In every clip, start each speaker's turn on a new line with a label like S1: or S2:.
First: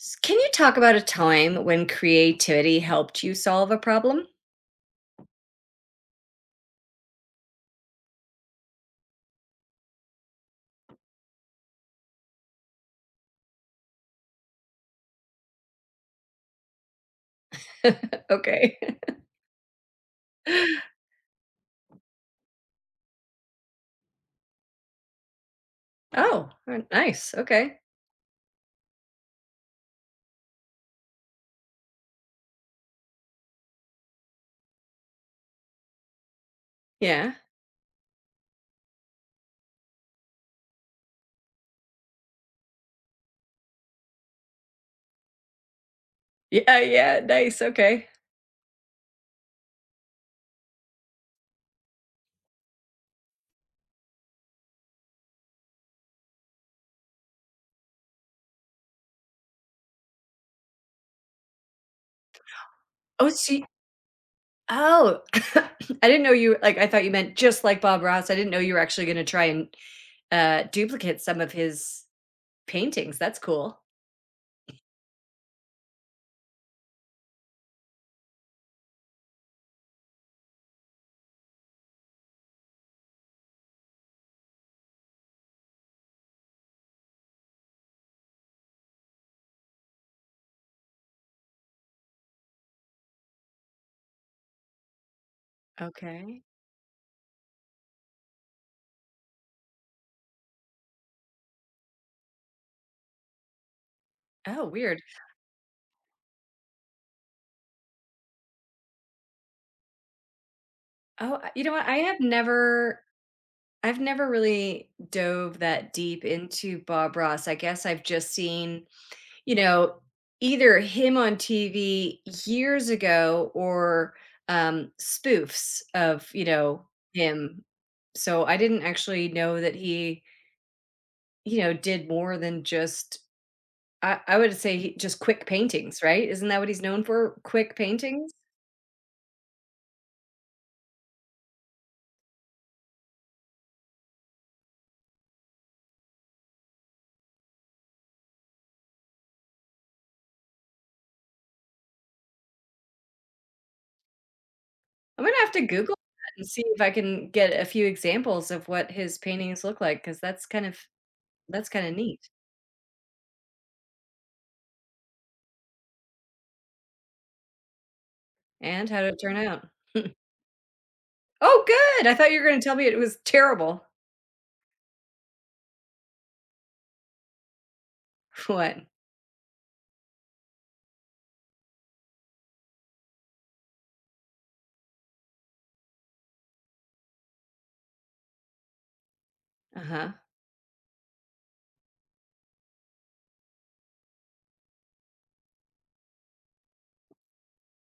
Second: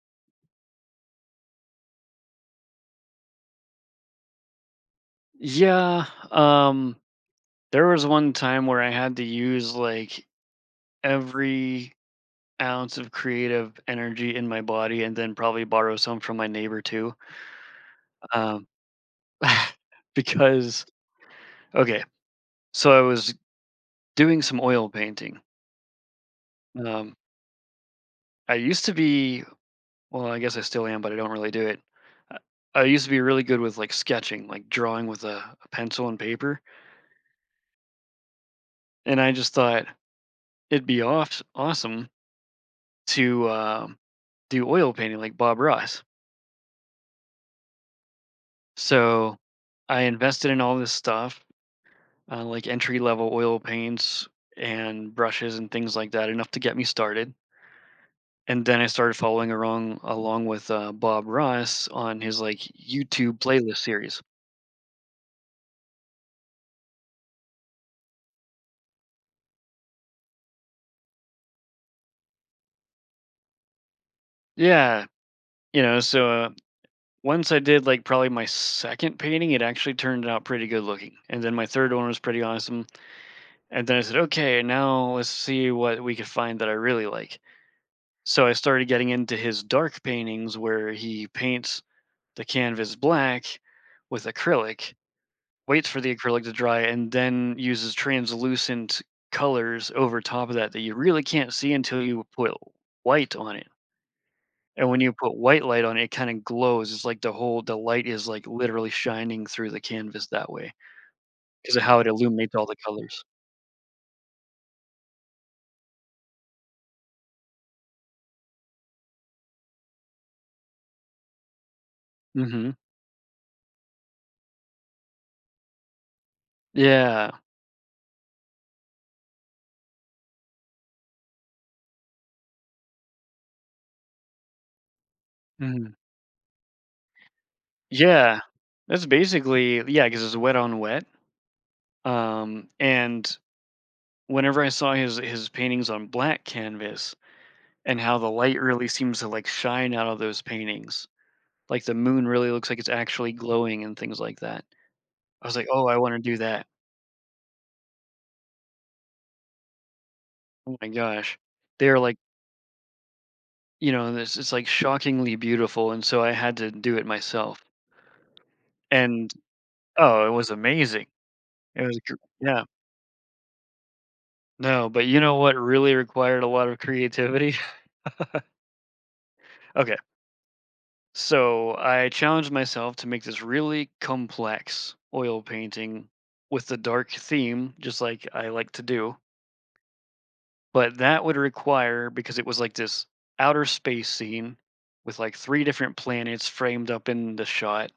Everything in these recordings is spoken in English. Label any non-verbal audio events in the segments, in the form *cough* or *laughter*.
S1: S- Can you talk about a time when creativity helped you solve a problem?
S2: Yeah, um, there was one time where I had to use like every ounce of creative energy in my body and then probably borrow some from my neighbor too.
S1: *laughs*
S2: Um,
S1: Okay.
S2: *laughs* because,
S1: *laughs*
S2: Okay, so I was doing some oil painting.
S1: Oh,
S2: Um,
S1: nice. Okay.
S2: I used to be, well, I guess I still am, but I don't really do it. Uh, I used to be really good with like sketching, like drawing with a pencil and paper.
S1: Yeah.
S2: And I just thought awesome to do oil painting like Bob Ross.
S1: Yeah, yeah, nice. Okay.
S2: So I invested in all this stuff, like entry level oil paints and brushes and things like that, enough to get me started. And then I started following along with Bob Ross on his like
S1: Oh,
S2: YouTube
S1: see.
S2: playlist series.
S1: Oh, *coughs* *laughs* I didn't know you like I thought you meant just like Bob Ross. I didn't know you were actually going to try and duplicate some of his paintings. That's cool.
S2: Yeah, you know. So once I did like probably my second painting, it actually turned out pretty good looking. And then my third one was pretty awesome. And then I said, okay, now let's see what we could find that I really like. So I started getting into his dark paintings where he paints the canvas black with acrylic, waits for the
S1: Okay.
S2: acrylic to dry, and then uses translucent colors over top of that that you really can't see until you put white on it.
S1: Oh,
S2: And
S1: weird.
S2: when you put white light on it, it kind of glows. It's like the light is like literally shining through the canvas that way
S1: Oh, I- you know
S2: because of
S1: what? I
S2: how it
S1: have
S2: illuminates all the
S1: never
S2: colors.
S1: I've never really dove that deep into Bob Ross. I guess I've just seen you know, either him on TV
S2: Hmm.
S1: years ago or spoofs of,
S2: Yeah.
S1: him. So I didn't actually know that he did more than just I would say he just quick
S2: Hmm.
S1: paintings, right? Isn't that what he's known for? Quick paintings?
S2: Yeah. That's basically yeah, because it's wet on wet. And whenever I saw his paintings on black canvas and how the light really seems to like shine out of those paintings, like the moon really looks like it's actually glowing and things like that.
S1: I'm gonna
S2: I
S1: have
S2: was
S1: to
S2: like, "Oh,
S1: Google
S2: I want to
S1: that
S2: do
S1: and see
S2: that."
S1: if I can get a few examples of what his paintings look like because that's kind
S2: Oh
S1: of
S2: my gosh.
S1: that's kinda
S2: They're like,
S1: neat.
S2: this it's like shockingly beautiful and so I had to do it myself.
S1: And how did it
S2: And
S1: turn out?
S2: oh, it was amazing.
S1: Oh,
S2: It was
S1: good! I
S2: gr-
S1: thought you were gonna
S2: yeah.
S1: tell me it was terrible.
S2: No, but what really required a lot of creativity? *laughs*
S1: *laughs* What?
S2: Okay. So I challenged myself to make this really complex oil painting with the dark theme, just like I like to do.
S1: Uh-huh.
S2: But that would require, because it was like this outer space scene with like three different planets framed up in the shot.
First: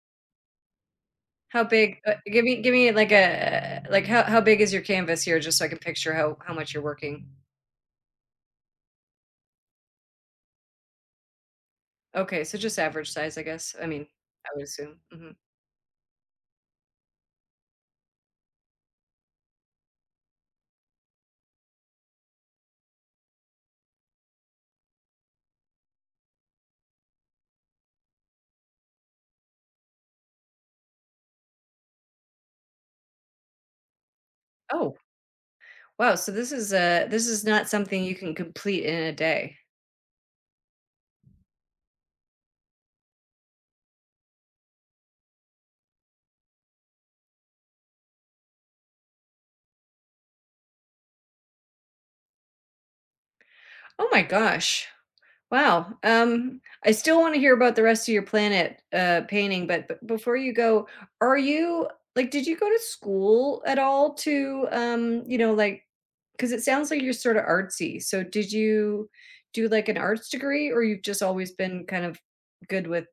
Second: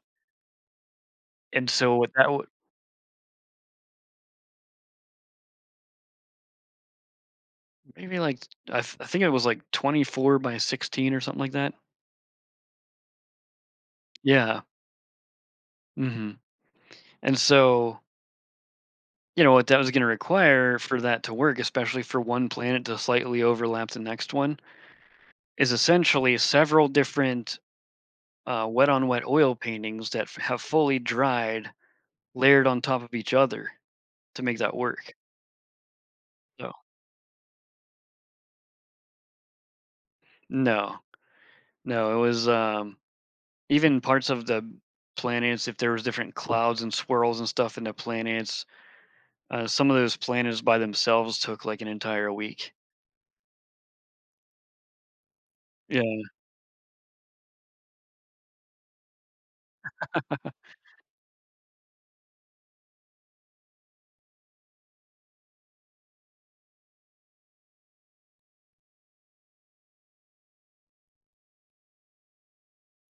S1: How
S2: And so
S1: big
S2: with
S1: uh,
S2: that,
S1: give me give me like a like how big is your canvas here just so I can picture how much you're working?
S2: maybe like, I think it was like 24 by 16 or something like that.
S1: Okay, so just average size, I guess. I mean, I
S2: Yeah.
S1: would assume. Mhm.
S2: Hmm. And so, what that was going to require for that to work, especially for one planet to slightly overlap the next one is essentially several different wet on wet oil paintings that have fully dried layered on top of each other to make that
S1: Oh,
S2: work.
S1: wow. So this is
S2: So
S1: uh this is not something you can complete in a day.
S2: no, no, it was even parts of the planets. If there was different clouds and swirls and stuff in the planets, some of those planets by themselves took like an entire week.
S1: Oh my gosh. Wow.
S2: Yeah,
S1: I still wanna hear about the rest of your planet painting, but b before you go, are you like, did you go to school at all to, you know, like? Because it sounds like you're sorta artsy, so did you do, like, an arts degree, or you've just always been kind of good with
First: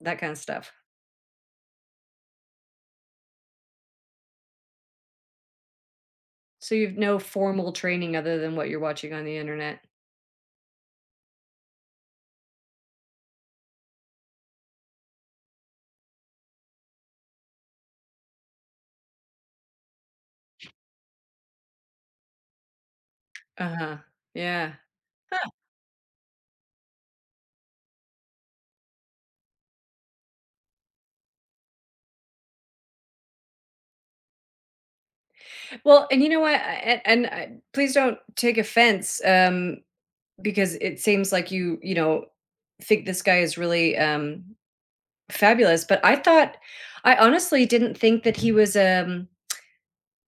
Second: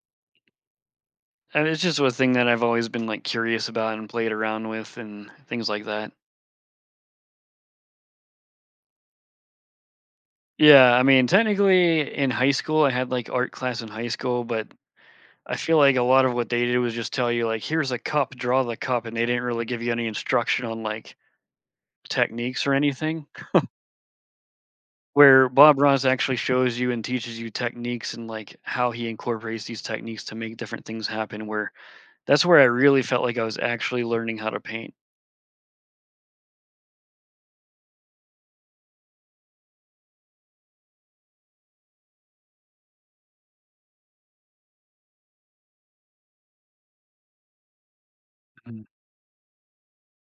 S1: that kinda stuff?
S2: and it's just a thing that I've always been like curious about and played around with and things like that.
S1: So you've no formal training other than what you're watching on the internet?
S2: Yeah, I mean, technically in high school, I had like art class in high school, but I feel like a lot of what they did was just tell you like, here's a cup, draw the cup, and they didn't really give you any instruction on like techniques or anything.
S1: Uh-huh. Yeah. Huh.
S2: Where Bob Ross actually shows you and teaches you techniques and like how he incorporates these techniques to make different things happen. Where that's where I really felt like I was actually learning how to paint.
S1: Well, and you know what? I and I please don't take offense, because it seems like you know, think this guy is really, fabulous, but I honestly didn't think that he was,
S2: Mhm.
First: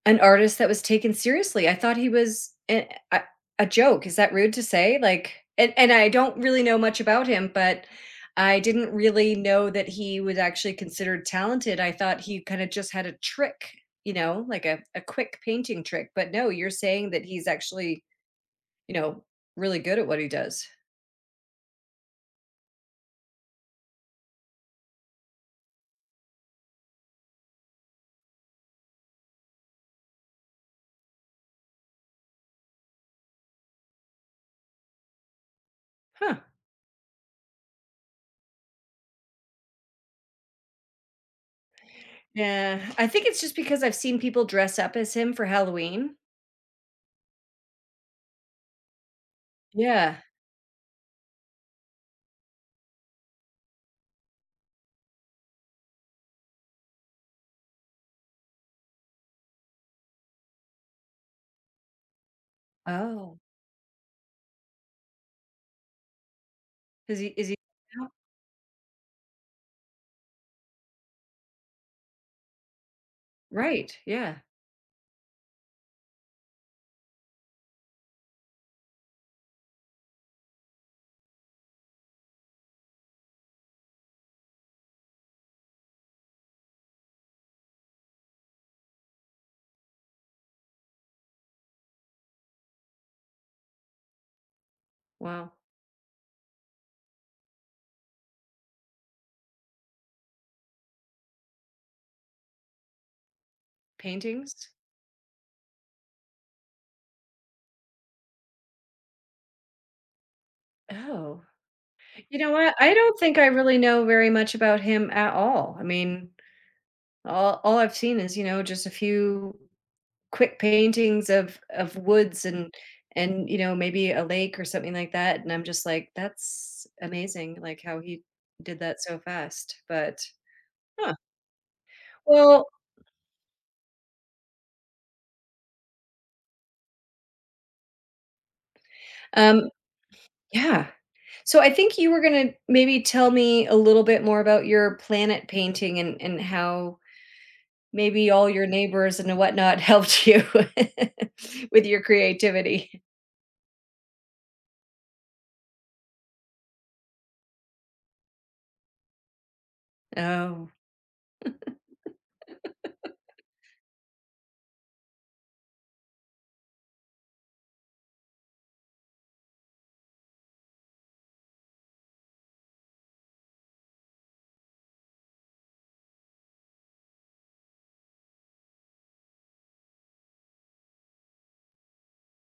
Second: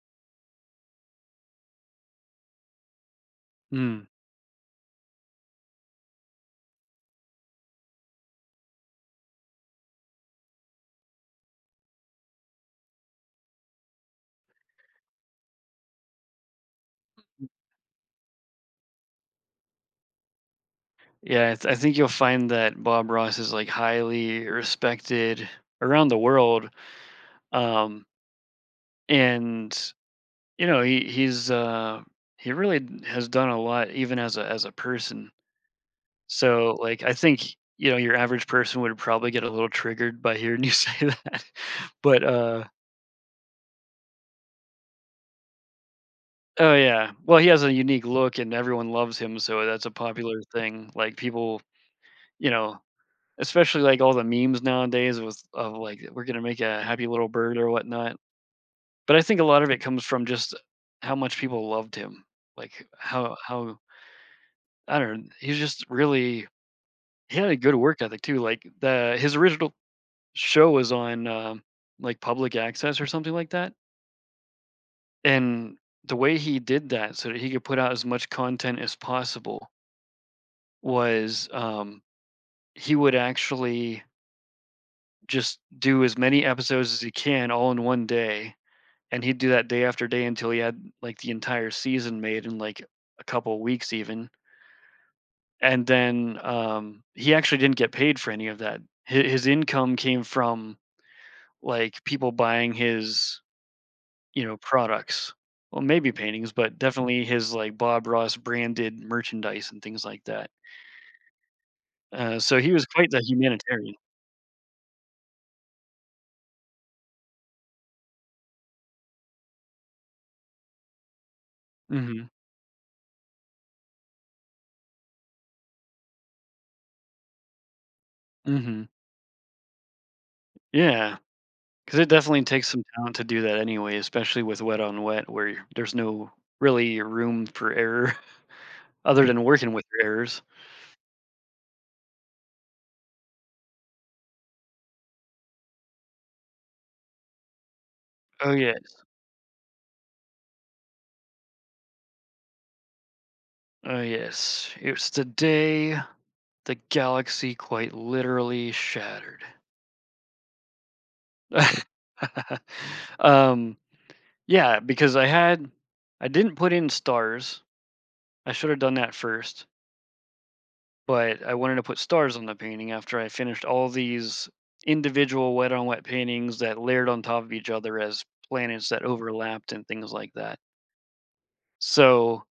S1: an artist that was taken seriously. I thought he was a a
S2: Mm.
S1: joke. Is that rude to say? Like and I don't really know much about him, but I didn't really know that he was actually considered talented. I thought he kinda just had a trick, you know, like a quick painting trick, but no, you're saying that he's actually, you know, really good at what he does.
S2: Yeah, I think you'll find that Bob Ross is like highly respected around the world. Um, and he's he really has done a lot even as a person.
S1: Huh.
S2: So like I think your average person would probably get a little triggered by hearing you *laughs* say that, but
S1: Yeah, I think it's just because I've seen people dress up as him for Halloween.
S2: oh yeah, well, he has a unique look and everyone loves him, so that's a
S1: Yeah.
S2: popular thing. Like people, you know especially like all the memes nowadays with of like we're gonna make a happy little bird or whatnot. But I think a lot of it comes from just how much people loved him. Like how
S1: Oh,
S2: how I don't know, he's just really.
S1: is he
S2: He
S1: is
S2: had
S1: he
S2: a good work
S1: out?
S2: ethic too, like, the his original show was on, like, public access or something like that,
S1: Right, yeah.
S2: and the way he did that so that he could put out as much content as possible was, he would actually just do as many episodes as he can all in one day, and he'd do that day after day until he had, like, the entire season made in, like, a couple of weeks even,
S1: Wow.
S2: and then, he actually didn't get paid for any of that. Hi His income came from like people buying his,
S1: Paintings?
S2: products. Well, maybe paintings, but definitely his like Bob Ross branded merchandise and things like that.
S1: Oh. You know
S2: So he
S1: what?
S2: was
S1: I
S2: quite
S1: don't
S2: the
S1: think I really
S2: humanitarian.
S1: know very much about him at all. I mean, all I've seen is, you know, just a few quick paintings of
S2: Hmm.
S1: woods and you know, maybe a lake or something like that, and I'm just like, "That's amazing," like, how he did
S2: Hmm.
S1: that so fast, but Huh.
S2: Yeah, because it definitely
S1: Well,
S2: takes some talent to do that anyway, especially with wet on wet, where there's no really room for error *laughs* other than
S1: um
S2: working with your errors.
S1: yeah. So I think you were gonna maybe tell me a little bit more about your planet painting and how maybe all
S2: Oh
S1: your
S2: yes,
S1: neighbors and whatnot helped you *laughs* with your creativity.
S2: oh yes. It was the day the galaxy quite literally shattered.
S1: Oh,
S2: *laughs* um, Yeah, because I didn't put in stars. I should have done that first, but I wanted to put stars on the painting after I finished all these individual wet on wet paintings that layered on top of each other as planets that overlapped and things like that. So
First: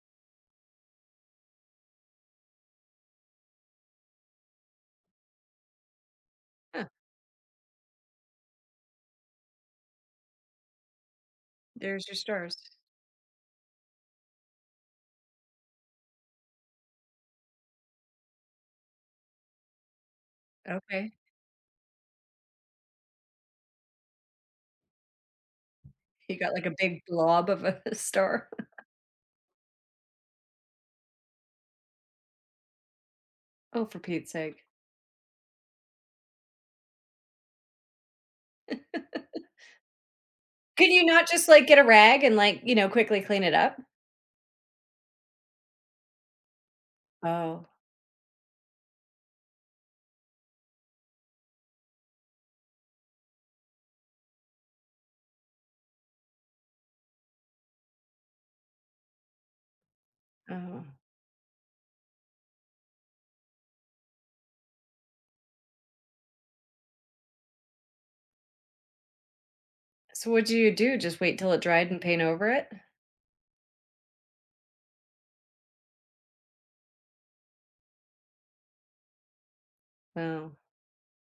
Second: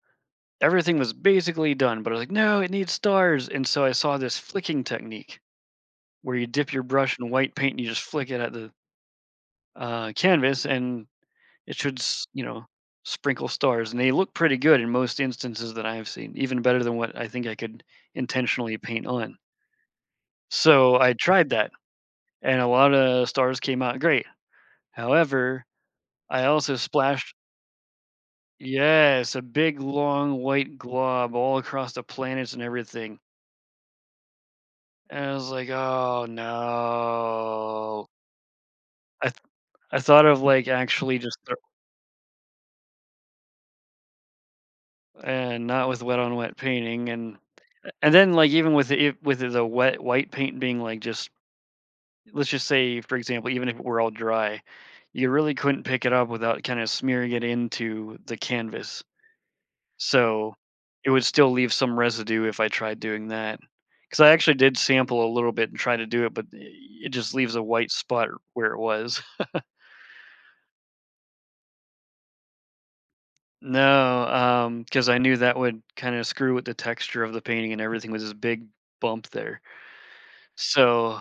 S2: everything was basically done, but I was like, no, it needs stars. And so I saw this flicking technique where you dip your
S1: huh,
S2: brush in white paint and you just flick it at the canvas, and it should,
S1: there's your
S2: s you
S1: stars.
S2: know, sprinkle stars, and they look pretty good in most instances that I have seen, even better than what I think I could intentionally paint on. So
S1: Okay.
S2: I tried that, and a lot of stars came out great. However,
S1: You
S2: I
S1: got like a
S2: also
S1: big
S2: splashed
S1: blob of a *laughs* star.
S2: yes, a big, long, white glob all across the planets and everything,
S1: Oh, for Pete's sake.
S2: and I was like, "Oh, no." I th I thought of, like,
S1: Could you
S2: actually
S1: not
S2: just
S1: just
S2: thro
S1: like get a rag and like, you know, quickly clean it up?
S2: and not with wet on wet painting, and
S1: Oh,
S2: And then, like, even with the it with the wet white paint being, like, just let's just say, for example, even if it were all dry, you really couldn't pick it up without kinda smearing it into the canvas. So,
S1: oh.
S2: it would still leave some residue if I tried doing that. Because I actually did sample a little bit and try to do it, but it just leaves a white spot where it was. *laughs*
S1: So what do you do? Just wait till it dried and paint over it?
S2: No, because I knew that would kinda screw with the texture of the painting and everything with this big bump there.
S1: Oh,
S2: So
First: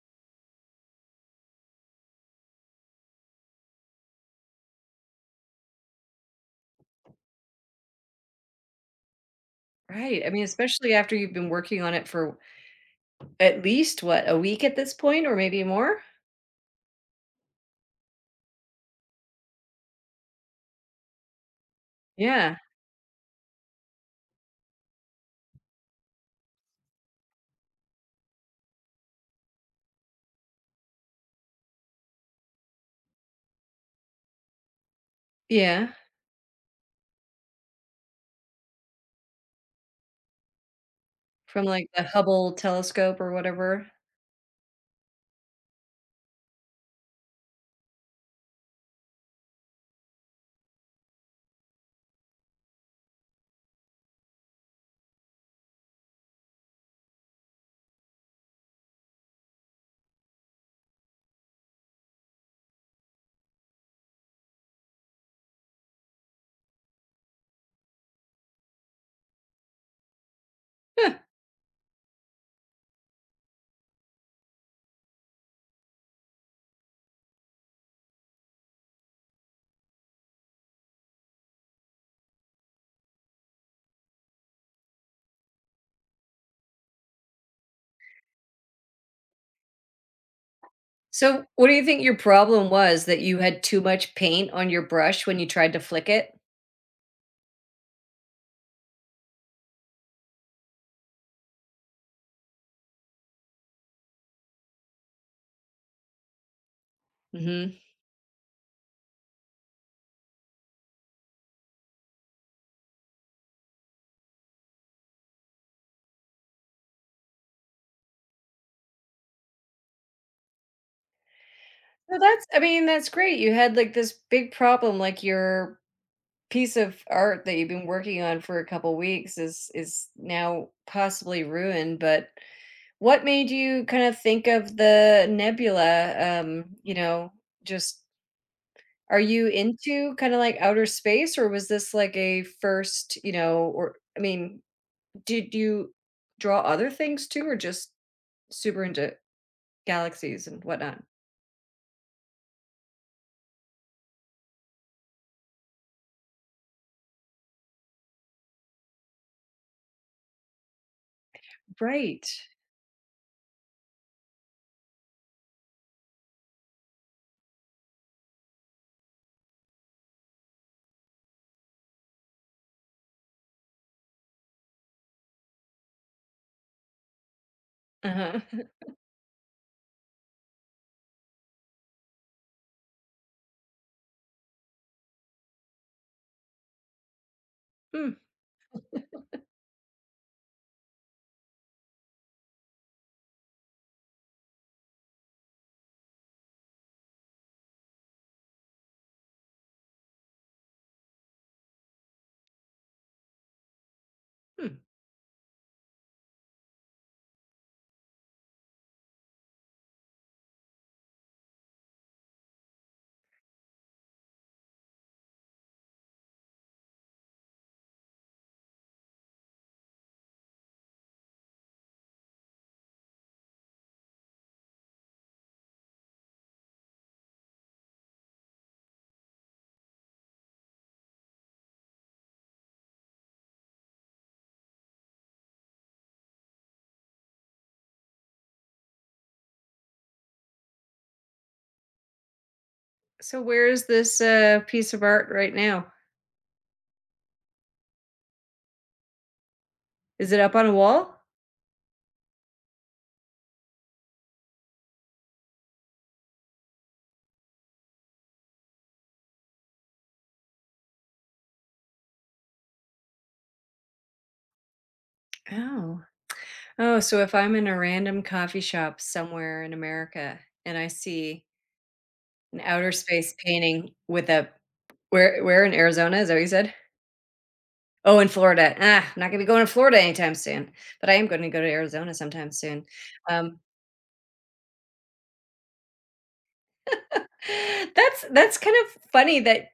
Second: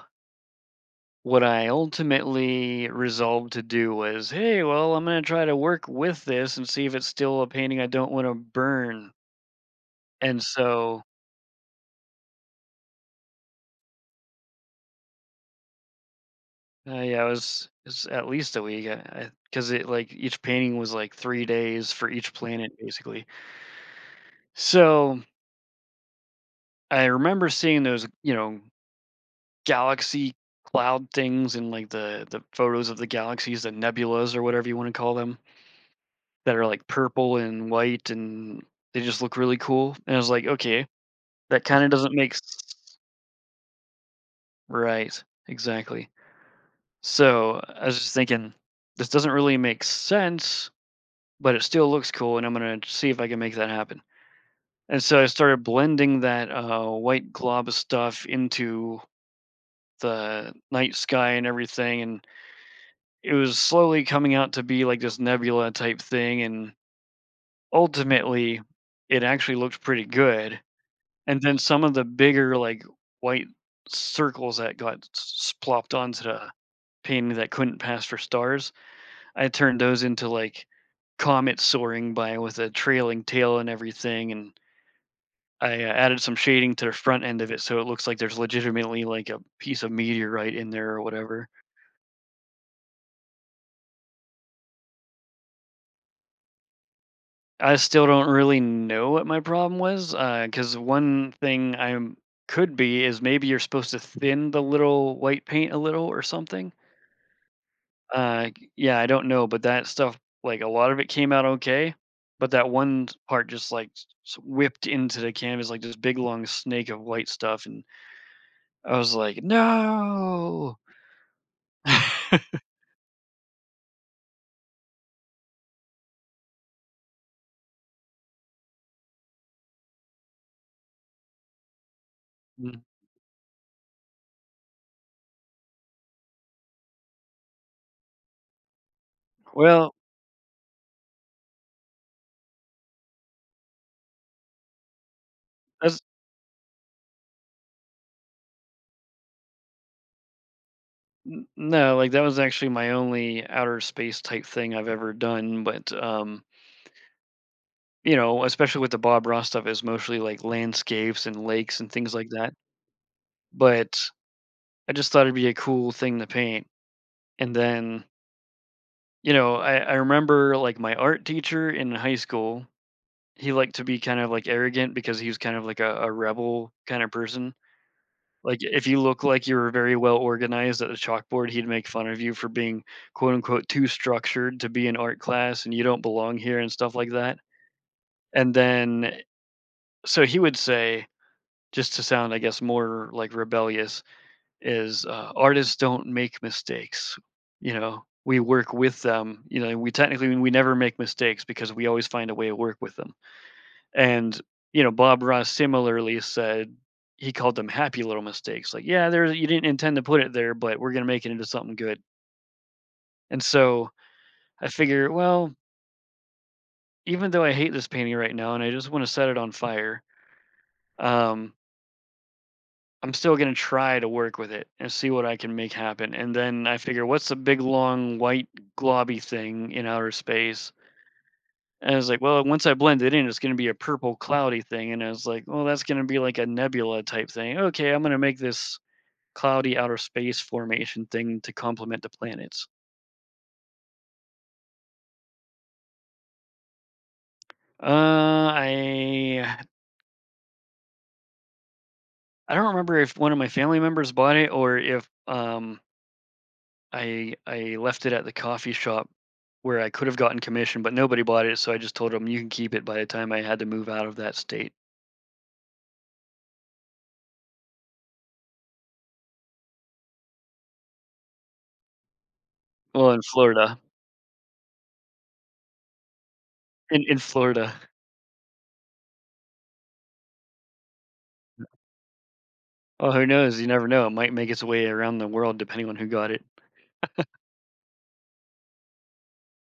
S2: what I ultimately resolved to do was, hey, well, I'm going to try to work with this and see if it's still a painting I don't want to burn.
S1: right. I
S2: And
S1: mean, especially
S2: so,
S1: after you've been working on it for At least, what, a week at this point or maybe more?
S2: yeah, it's at least a week because it like each painting was like 3 days for each
S1: Yeah,
S2: planet, basically. So I remember seeing those, galaxy cloud things and like the photos of the galaxies, the nebulas or whatever you want to call them,
S1: yeah,
S2: that are like purple and white and they just look really cool. And I was like, okay,
S1: from,
S2: That
S1: like,
S2: kinda
S1: the
S2: doesn't make s
S1: Hubble telescope or whatever.
S2: right, exactly. So, I was just thinking, this doesn't really make sense, but it still looks cool, and I'm gonna see if I can make that happen. And so I started blending that, white glob stuff into the night sky and everything, and it was slowly coming out to be like this nebula type thing, and ultimately, it actually looked pretty good.
S1: Huh.
S2: And then some of the bigger, like, white circles that got s s plopped onto the paintings that couldn't pass for stars. I turned those into like comets soaring by with a trailing tail and everything, and I added some shading to the front end of it so it looks like there's legitimately like a piece of meteorite in there or
S1: So,
S2: whatever.
S1: what do you think your problem was, that you had too much paint on your brush when you tried to flick it?
S2: I still don't really know what my problem was because one thing I could be is maybe you're supposed to thin the little white paint a little or something.
S1: Mhm.
S2: Uh, yeah, I don't know, but that stuff, like a lot of it came out okay, but that one part just whipped into the canvas like this big long snake of white stuff, and I was like, no.
S1: Well, that's I
S2: *laughs*
S1: mean, that's great, you had, like, this big problem, like, your piece of art that you've been working on for a couple weeks is now possibly ruined, but
S2: Mm.
S1: what made you kinda think of the nebula, you know, just Are you
S2: Well,
S1: into kinda like outer space, or was this like a first, you know, or I mean, did you
S2: that's
S1: draw other things too, or just super into galaxies and whatnot?
S2: no, like that was actually my only outer space type thing I've ever done, but you know, especially with the Bob Ross stuff, is mostly like landscapes and lakes and things
S1: Right.
S2: like that. But I just thought it'd be a cool thing to paint, and then I remember like my art teacher in high school, he liked to be kind of like arrogant because he was kind of like a rebel kind of person.
S1: Uh-huh.
S2: Like
S1: *laughs*
S2: if you look like you were very well organized at the chalkboard, he'd make fun of you for being quote unquote too structured to be in art class and you don't belong here and stuff like that.
S1: Hmm,
S2: And then so he would say, just to sound, I guess, more like rebellious, is, artists don't make mistakes, you know? We work with them, you know, we technically we never make mistakes because we always find a way to work with them. And,
S1: hmm.
S2: you know, Bob Ross similarly said he called them happy little mistakes. Like, yeah, there you didn't intend to put it there, but we're gonna make it into something good. And so I figure, well, even though I hate this painting right now and I just want to set it on fire, um, I'm still gonna try to work with it and see what I can make happen. And then I figure, what's the big long white globby thing in outer space? And I was like, well, once I blend it in, it's gonna be a purple cloudy thing. And I was like, well, that's gonna be like a nebula type thing. Okay, I'm gonna make this cloudy outer space formation thing to complement the planets.
S1: So where is this piece of art right now?
S2: Uh, I
S1: Is it up on a wall?
S2: I don't remember if one of my family members bought it or if I left it at the coffee shop where I could have gotten commission, but nobody bought it, so I just told them "You can keep it," by the time I had to move out of that state.
S1: Oh. Oh, so if I'm in a random coffee shop somewhere in America and I see an outer
S2: Well, in
S1: space
S2: Florida.
S1: painting with a where in Arizona, is that what you said?
S2: In Florida.
S1: Oh, in Florida. Ah, I'm not gonna be going to Florida anytime soon, but I am gonna go to Arizona sometime soon.
S2: Well, who
S1: Um,
S2: knows? You never know, it might make its way around the world depending on who got it.
S1: *gasps* *laughs* that's kind of funny that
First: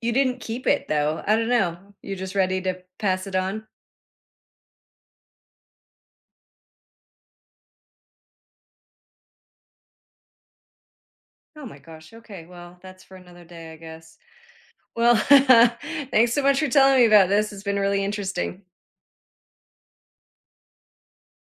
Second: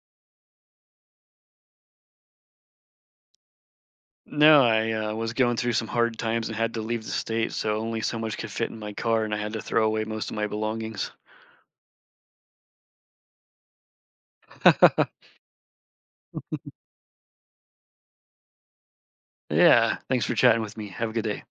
S1: you didn't keep it though. I don't know. You're just ready to pass it on?
S2: No, I, was going through some hard times and had to leave the state, so only so much could fit in my car, and I had to throw away most of my belongings.
S1: Oh my gosh. Okay. Well, that's for another day, I guess. Well, *laughs*
S2: *laughs*
S1: thanks so much for telling me about this. It's been really interesting.
S2: Yeah, thanks for chatting with me. Have a good day.